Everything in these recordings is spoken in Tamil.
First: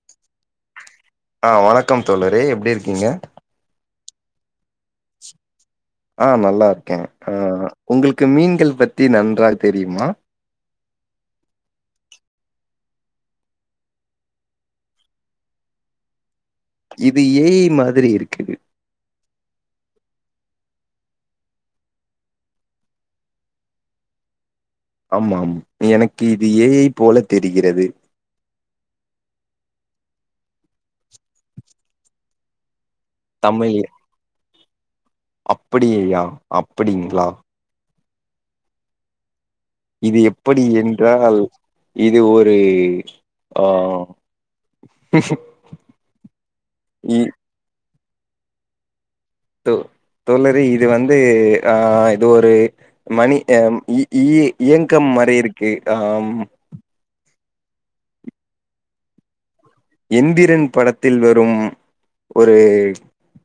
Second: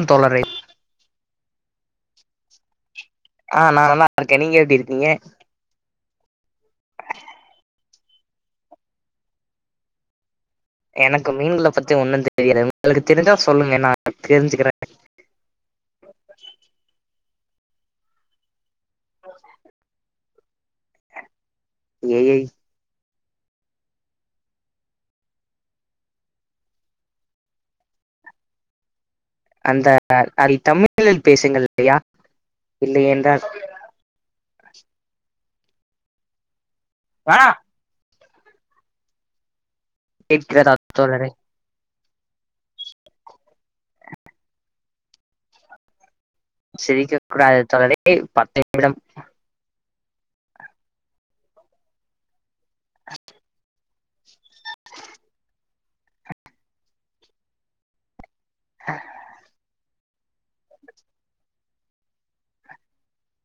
ம் தோழரே அ வணக்கம் தோழரே எப்டி இருக்கீங்க ஆ நா நல்லாருக்கே நீங்க எப்டி இருக்கீங்க ஆ நல்லார்க்கே ஆ உங்களுக்கு மீன்கள் பத்தி நன்றாக தெரியுமா எனக்கு மீன்கள பத்தி ஒன்னு தெரியாது உங்களுக்கு தெரிஞ்சா சொல்லுங்க நா தெரிஞ்சுக்கிறே இது ஏ ஐ மாதிரி இருக்குது ஏ ஐ ஆமாம் இ எனக்கு இது ஏ ஐ போலத் தெரிகிறது இந்த [inaudible] தமிழில் பேசுங்கள் ஐயா இல்லையென்றால் அப்படியையா அப் அப்டிங்ளா ஆ இது எப்படி கேட்கிறதா தோழரே என்றால் இது ஒரு ஆஹ் சிரிக்க கூடாது தோழரே ஏய் பத்து நிமிடம் தோ தோழரே இது வந்து ஆ இது ஒரு மணி அம் இ இ இயங்கம் மாரி இருக்கு ஆம் [inaudible] எந்திரன் படத்தில் வரும் ஒரு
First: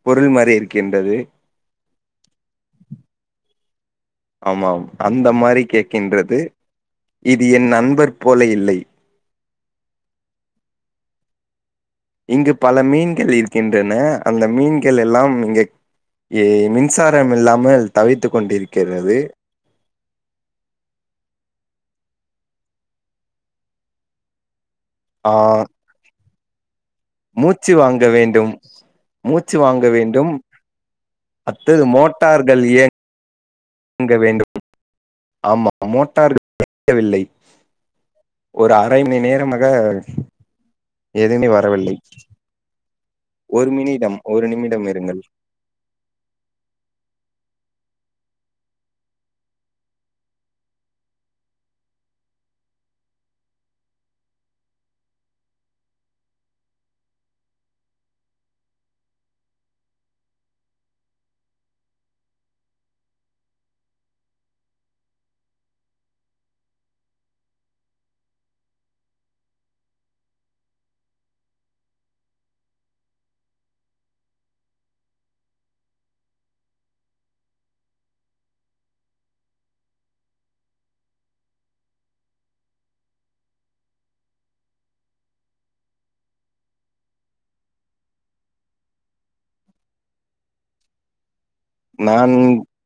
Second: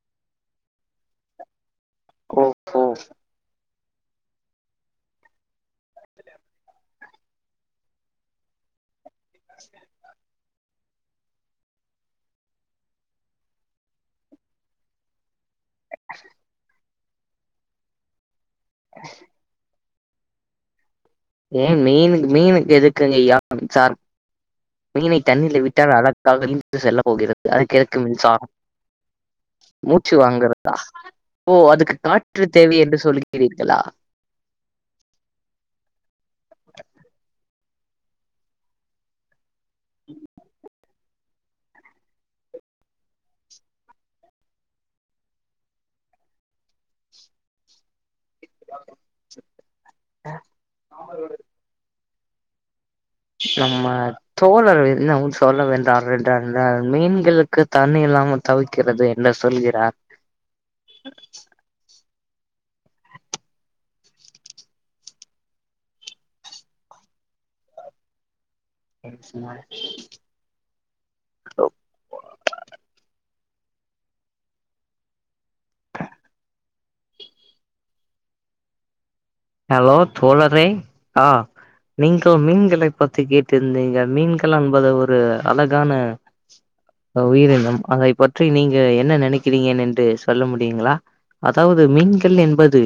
பொருள் மாரி இருக்கின்றது ரோபோ ஆமாம் அந்த மாரி கேட்கின்றது இது என் நண்பர் போல இல்லை [inaudible] இங்கு பல மீன்கள் இருக்கின்றன அந்த மீன்கள் எல்லாம் இங்க ஏ ஐ மின் சாரம் இல்லாமல் தவித்து கொண்டிருக்கிறது ஏன் மீனுக் மீனுக் எதுக்குங்க ஐயா மின்சாரம் மீனை ஆ தண்ணில விட்டால் அழகாக நீந்து செல்ல போகிறது மூச்சு அதுக்கு எதுக்கு வாங்க வேண்டும் மின்சாரம் மூச்சு வாங்க மூச்சு வேண்டும் வாங்கிறதா ஓ அதுக்கு காற்று தேவை என்று சொல்லி வாங்க வேண்டும் ஆமா மோட்டார்கள் [inaudible] வில்லை ஒரு அரை மணி நேரமாக எதுமே வரவில்லை ஒரு மினிடம் ஒரு நிமிடம் இருங்கள் [unintelligible] நம்ம தோழர் என்னவோ சொல்ல வென்றார் என்றால் [unintelligible] மீன்களுக்கு தண்ணி இல்லாம தவிக்கிறது என்று சொல்கிறார் [unintelligible] ஹலோ தோழரே நீங்கள் மீன்களை பத்தி கேட்டிருந்தீங்க மீன்கள் என்பது ஒரு அழகான உயிரினம் அதை பற்றி நீங்க என்ன நெனைக்கிறீங்க என்று சொல்ல முடியுங்களா அதாவது நான் மீன்கள் என்பது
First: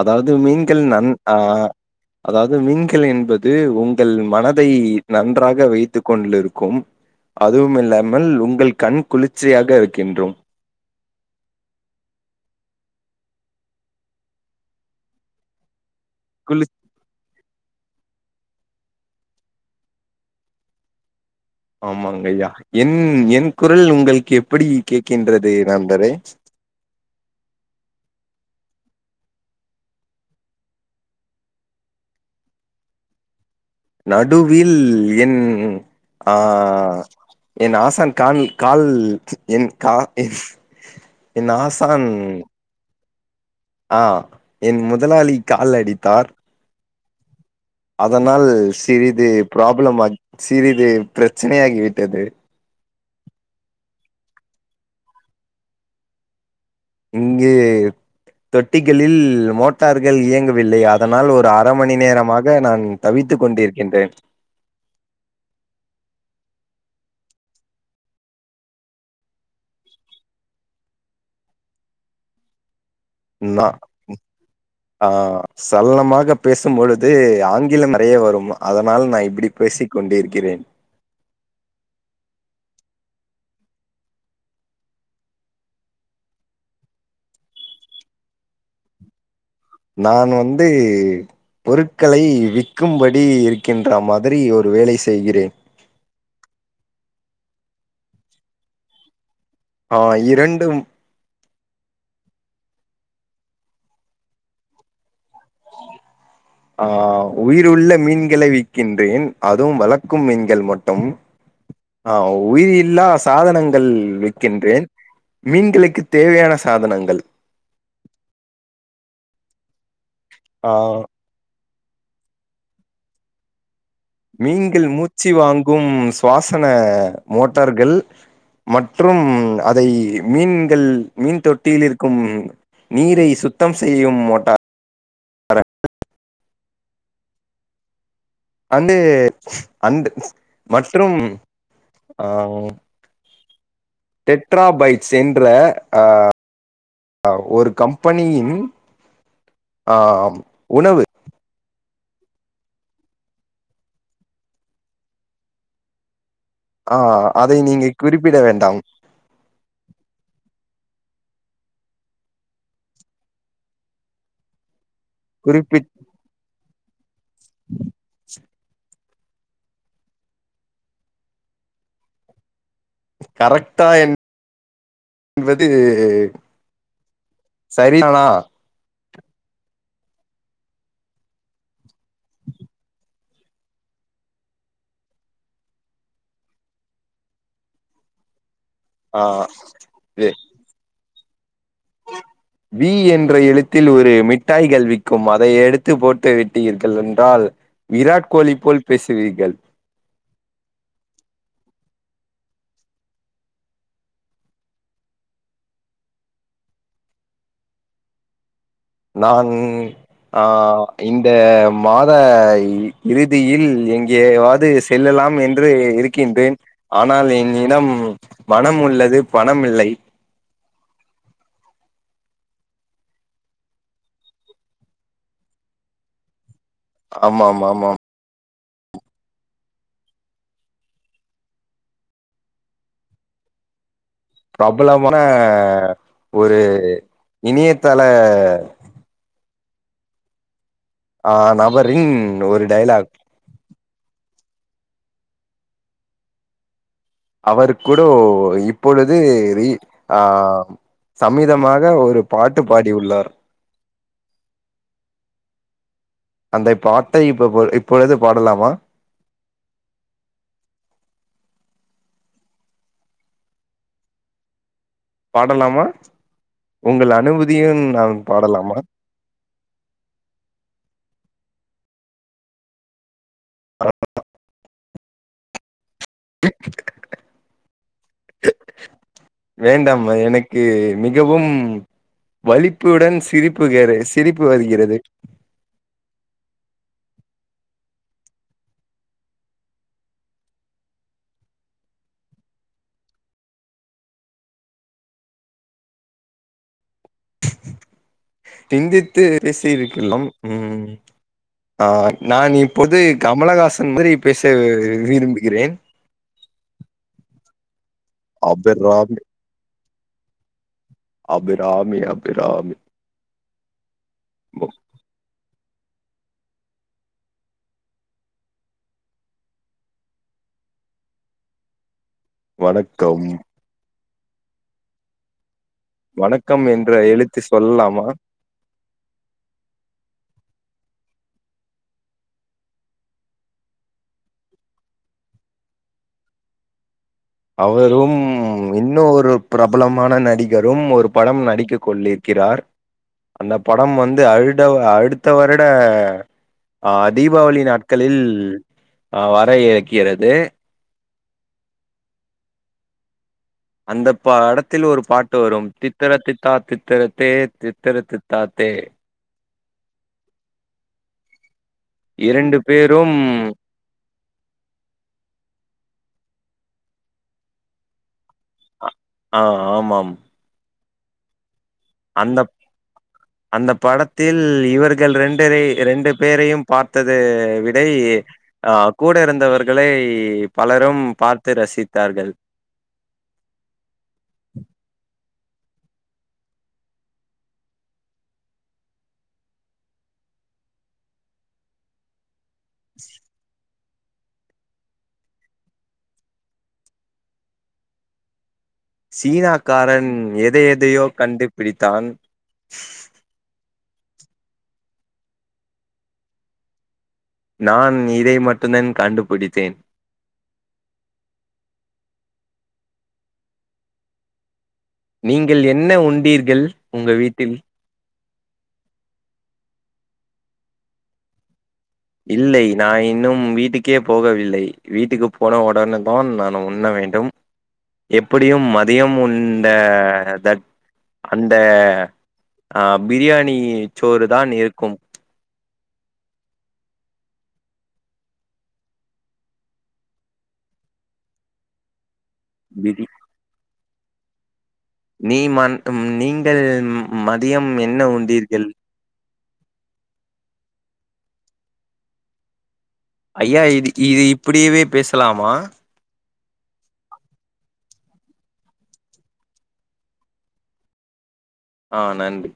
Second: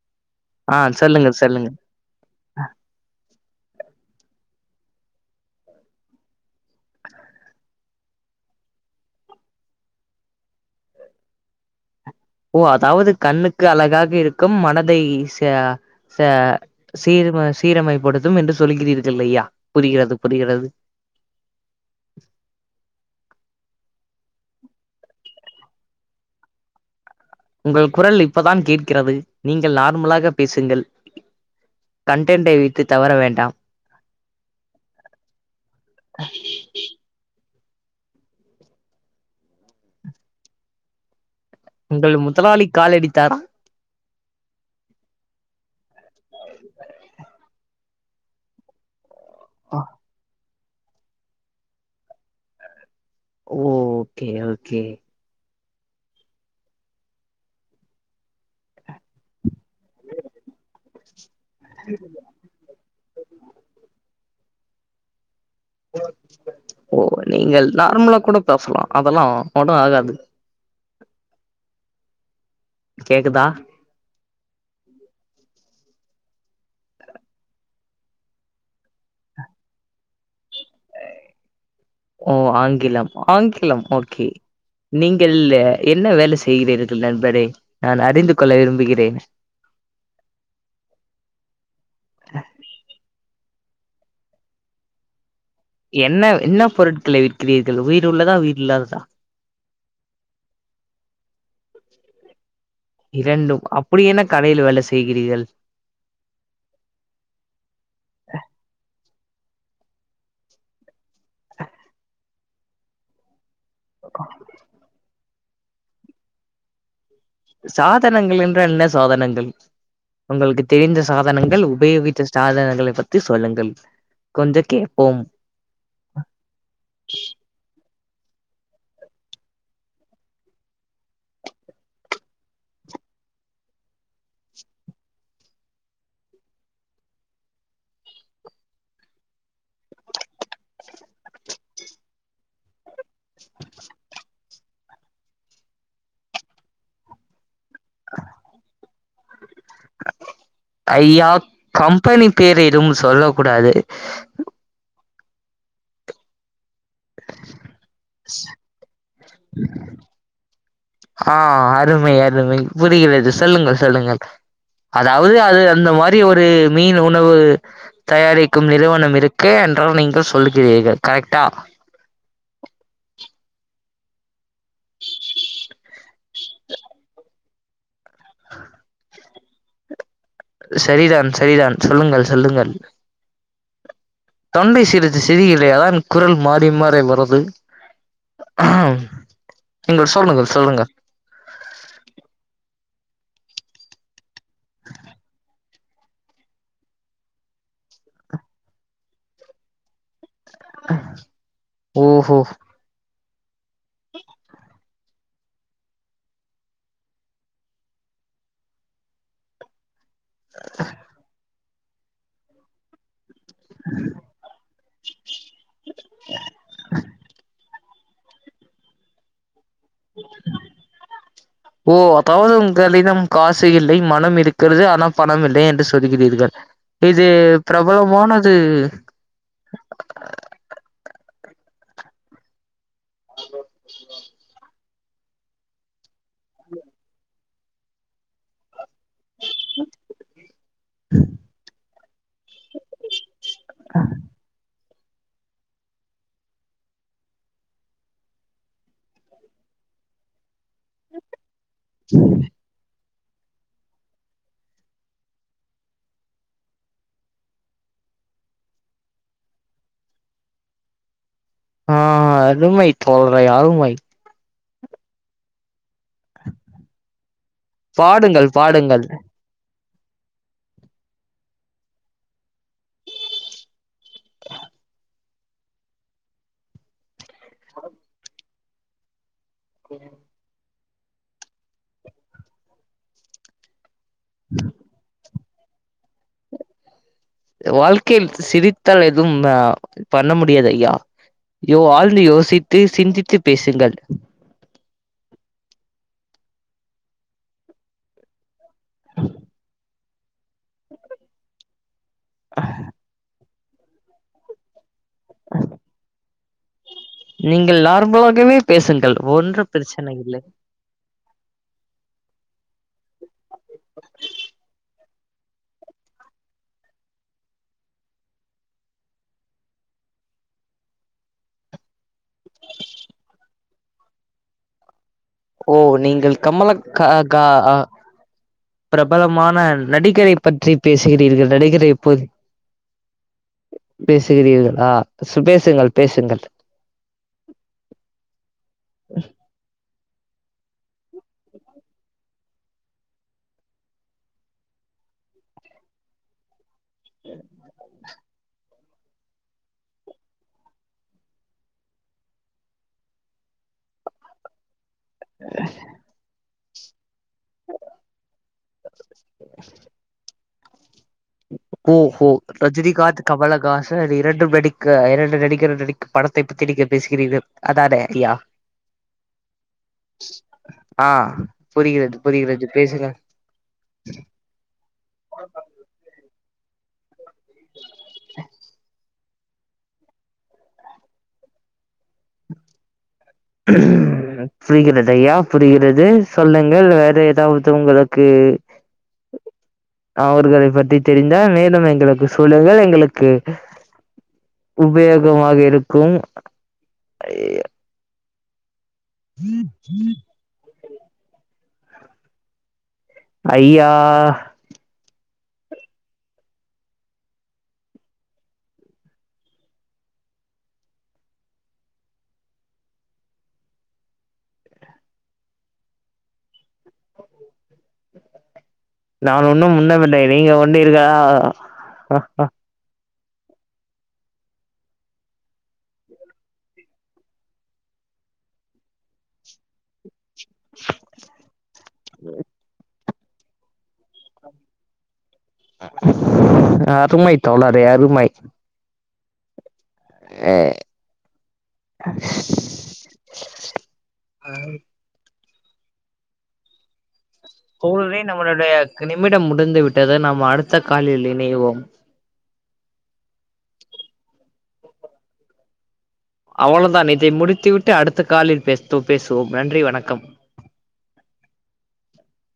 அதாவது ஆ மீன்கள் நன் சொல்லுங்க அ சொல்லுங்க அதாவது மீன்கள் என்பது உங்கள் மன தை நன்றாக வைத்துக் கொண்டிருக்கும் அதுவும் இல்லாமல் உங்கள் கண் குளிர்ச்சியாக இருக்கின்றோம் ஓ அதாவது கண்ணுக்கு அழகாக இருக்கும் மனதை ச ச குளிர் சீரும சீரமை படுத் [unintelligible] என்று சொல்கிறீர்கள் ஐயா புரிகிறது புரிகிறது ஆமாங்கையா என் என் குரல் உங்களுக்கு எப்படி கேட்கின்றது நண்பரே உங்கள் குரல் இப்பதான் கேட்கிறது நீங்கள் நார்மலாக பேசுங்கள் கன்டன்ட்டை வைத்து தவற வேண்டாம் நடுவில் என் ஆ என் ஆசான் கான் கால் என் கா என் ஆசான் உங்கள் முதலாளி கால் அடி தாரா ஆ என் முதலாளி கால் அடித்தார் அதனால் சிறி து ப்ராப்ளம் ஆகி சிறிது பிரச்சனையாகி விட்டது ஓகே ஓகே இங்கே தொட் தொட்டிகளில் மோட்டார்கள் இயங்கவில்லை அதனால் ஒரு அர மணி நேரமாக நான் தவித்து கொண்டிருக்கின்றேன் ஓ நீங்கள் நார்மலா கூட பேசலாம் அதெல்லாம் ஒன்னு ஆகாது கேக்குதா ந ஆ சரலமாக பேசும்பொழுது ஆங்கிலம் நெறைய வரும் அதனால் நா இப்படி பேசிக் கொண்டிருக்கிறேன் ஓ ஆங்கிலம் ஆங்கிலம் ஓகே நீங்கள் என்ன வேலை செய்கிறீர்கள் நண்பரே நான் அறிந்து கொள்ள விரும்புகிறேன் நான் வந்து பொருட்களை விக்கும்படி இரு இருக்கின்ற மாதிரி ஒரு வேலை செய்கிறேன் என்ன என்ன பொருட்களை விற்கிறீர்கள் உயிர் உள்ளதா உயிர் இல்லாததா ஆ இரண்டும் இரண்டும் அப்படி என்ன கடையில வேலை செய்கிறீர்கள் ஆ உயிருள்ள மீன்களை விக்கின்றேன் அதுவும் வளர்க்கும் மீன்கள் மட்டும் உயிர் இல்லா சாதனங் கள் விற்கின்றேன் மீன்களுக்குத் தேவையான சாதனங்கள் சாதனங்கள் என்றால் என்ன சாதனங்கள் உங்களுக்கு ஆ தெரிந்த சாதனங்கள் உபயோகித்த சாதனங்களை பத்தி சொல்லுங்கள் கொஞ்ச மீன்கள் கேட்போம் மூச்சு வாங்கும் சுவாசன மோட்டார்கள் மற்றும் அதை மீன்கள் மீன் தொட்டியில் இருக்கும் நீரை சுத்தம் செய்யும் மோட்டா [inaudible] அண்டு அண்டு மற்றும் ஆஹ் டெட்ராபைட்ஸ் என்ற ஒரு கம்பெனியின் ஆம் உணவு ஐயா கம்பெனி பேரை எதுவும் சொல்ல கூடாது ஆஹ் அதை நீங்கை குறிப்பிட வேண்டாம் ஆஹ் அருமை அருமை புரிகிறது சொல்லுங்கள் சொல்லுங்கள் அதாவது அது அந்த குறிப்பிட் மாரி ஒரு மீன்ல ஒன் உணவு தயாரிக்கும் நிறுவனம் இருக் கே என்றால் நீங்கள் சொல்லுகிறீர்கள் கரெக்டா கரெக்டா என் என்பது சரிதானா சரிதான் சரிதான் சொல்லுங்கள் சொல்லுங்கள் தொண்டை சிறிது செரியில்லையான் குரல் மாறி மாறி வருது ஆ நீங்கள் எ சொல்லுங்கள் சொல்லுங்க [inaudible] வி என்ற எழுத்தில் ஒரு மிட்டாய்கள் விக்கும் அதை எடுத்து போட்டு விட்டீர்கள் என்றால் விராட் கோலி போல் பேசுவீர்கள் ஓஹோ நான் ஆஹ் இந்த மாத இறி தியில் எங்கேவாது செல்லலாம் என் ன்று இருக்கின்றேன் ஆனால் என் இடம் மனம் உள்ளது ப ணம் இல்லை ஓ அதாவது உங்களிடம் காசு இல்லை மனம் இருக்கிறது ஆனா பணம் இல்லை என்று சொல்கிறீர்கள் இது ஆமாம் ஆமாம் பிரபலமான து [inaudible] பிரபலமான ஒரு இணியத்தள [inaudible] ஆஹ் நபரின் ஒரு டைலாக் அவருக் குடு இப்பொழுது ரீ ஆஹ் சமீதமாக ஒரு பாட்டு பாடியுள்ளார் அந்தை பாட்டை இப்ப பொ இப்பொழுது பாடலாமா ஆஹ் அருமை தோழரே அருமை பாடலாமா உங்கள் அனும பாடுங்கள் பாடுங்கள் [inaudible] [inaudible] [inaudible] வேண்டாம் எனக்கு மிகவும் வலிப்புடன் சிரிப்புகேரேசி திரிப்பு வருகிறது வாழ்க்கையில் சிரித்தால் எதுவும் ஆ பண்ண முடியாது ஐயா யோ ஆழ்ந்து யோசித்து சிந்தித்து பேசுங்கள் திந்தித்து பேசீரு இல்லம் உம் ஆஹ் நான் இப்பொது கமலகாச சன் மாரி பேச விரும்புகிறேன் நீங்கள் ல்லாரூம் வகமே பேசுங்கள் அபிராமி ஒன்று பெர்ச்சன்னையில்லை அபிராமி அபிராமி [unintelligible] வணக்கம் ஓ நீங்கள் வணக்கம் கமல என்ற க எழுத்து கா சொல்லலாமா பிரபலமான நடிகரை பற்றி பேசுகிறீர்கள் நடக்கிற எப்போது பேசுகிறீர்கள் ஆஹ் சு பேசுங்கள் பேசுங்கள் அவரும் இன்னு ஒரு பிரபலமான நடி கரும் ஒரு படம் நடிக்க கொண்டிருக்கிறார் அந்த படம் வந்து அழுடவ அடுத்த வருட ஆஹ் தீபாவளி நாட்களில் அஹ் வர இறக்கிறது அந்த பட தில் ஒரு பாட்டு வரு தித்திர தித்தா தித் தெர தே தித்தர தித்தாத் தே ஹு ஹு இரண்டு பேரும் ரஜினிகாத் கமலகாச ரே இரண்டும் நடிக்க இரண்டு நடிக்கிற நடிக்க படத்தை பத்தி நீங்க பேசுகிறீங்க அதானே ஐயா ஆ ஆமம் அ அந்தப் அந்த படத்தில் இவர்கள் ரெண்டரே ரெண்டு பேரையும் பார்த்தது விடை ஆ கூட் இருந்தவர்களை பலரும் பார்த்து ரசித் தார்கள் புரிகிறதையா புரிகிறது சொல்லுங்கள் வேற ஏதாவது உங்களுக்கு அவர்களை பற்றி தெரிந்தால் மேலும் எங்களுக்கு சொல்லுங்கள் எங்களுக்கு உபயோகமாக இருக்கும் ஐயயோ சீனாக்காரன் எதை எ தையோ கண்டுபிடித்தான் ஐயா நான் இதை மட்டுந்தான் கண்டுபிடித்தேன் நீங்கள் என்ன உண்டீர்கள் உங்க வீட்டில் நான் ஒன்னும் உண்ணவில்லை நீங்க உண்டீர்களா? இல்லை நா இன்னும் வீட்டுக்கே போகவில்லை வீட்டுக்கு போன உடன தான் நான் உண்ண வேண்டும் எப்படியும் மதியம் உண்ட த அந்த ஆ பிரியாணி சோறு தான் இருக்கும் அருமை தோழரே அருமை ஏ விதி அதாவுது நீ மட்டும் நீங்கள் மதியம் என்ன உண்டீர்கள் டம் முடிந்து விட்டது நாம் அடுத்த காலில் இணைவோம் ஐயா இதுக் இது இப்படியவே பேசலாமா? ட்டு அடுத்த காலில் பேசுது பேசுவோம் நன்றி வணக்கம் ஆஹ் நன்றி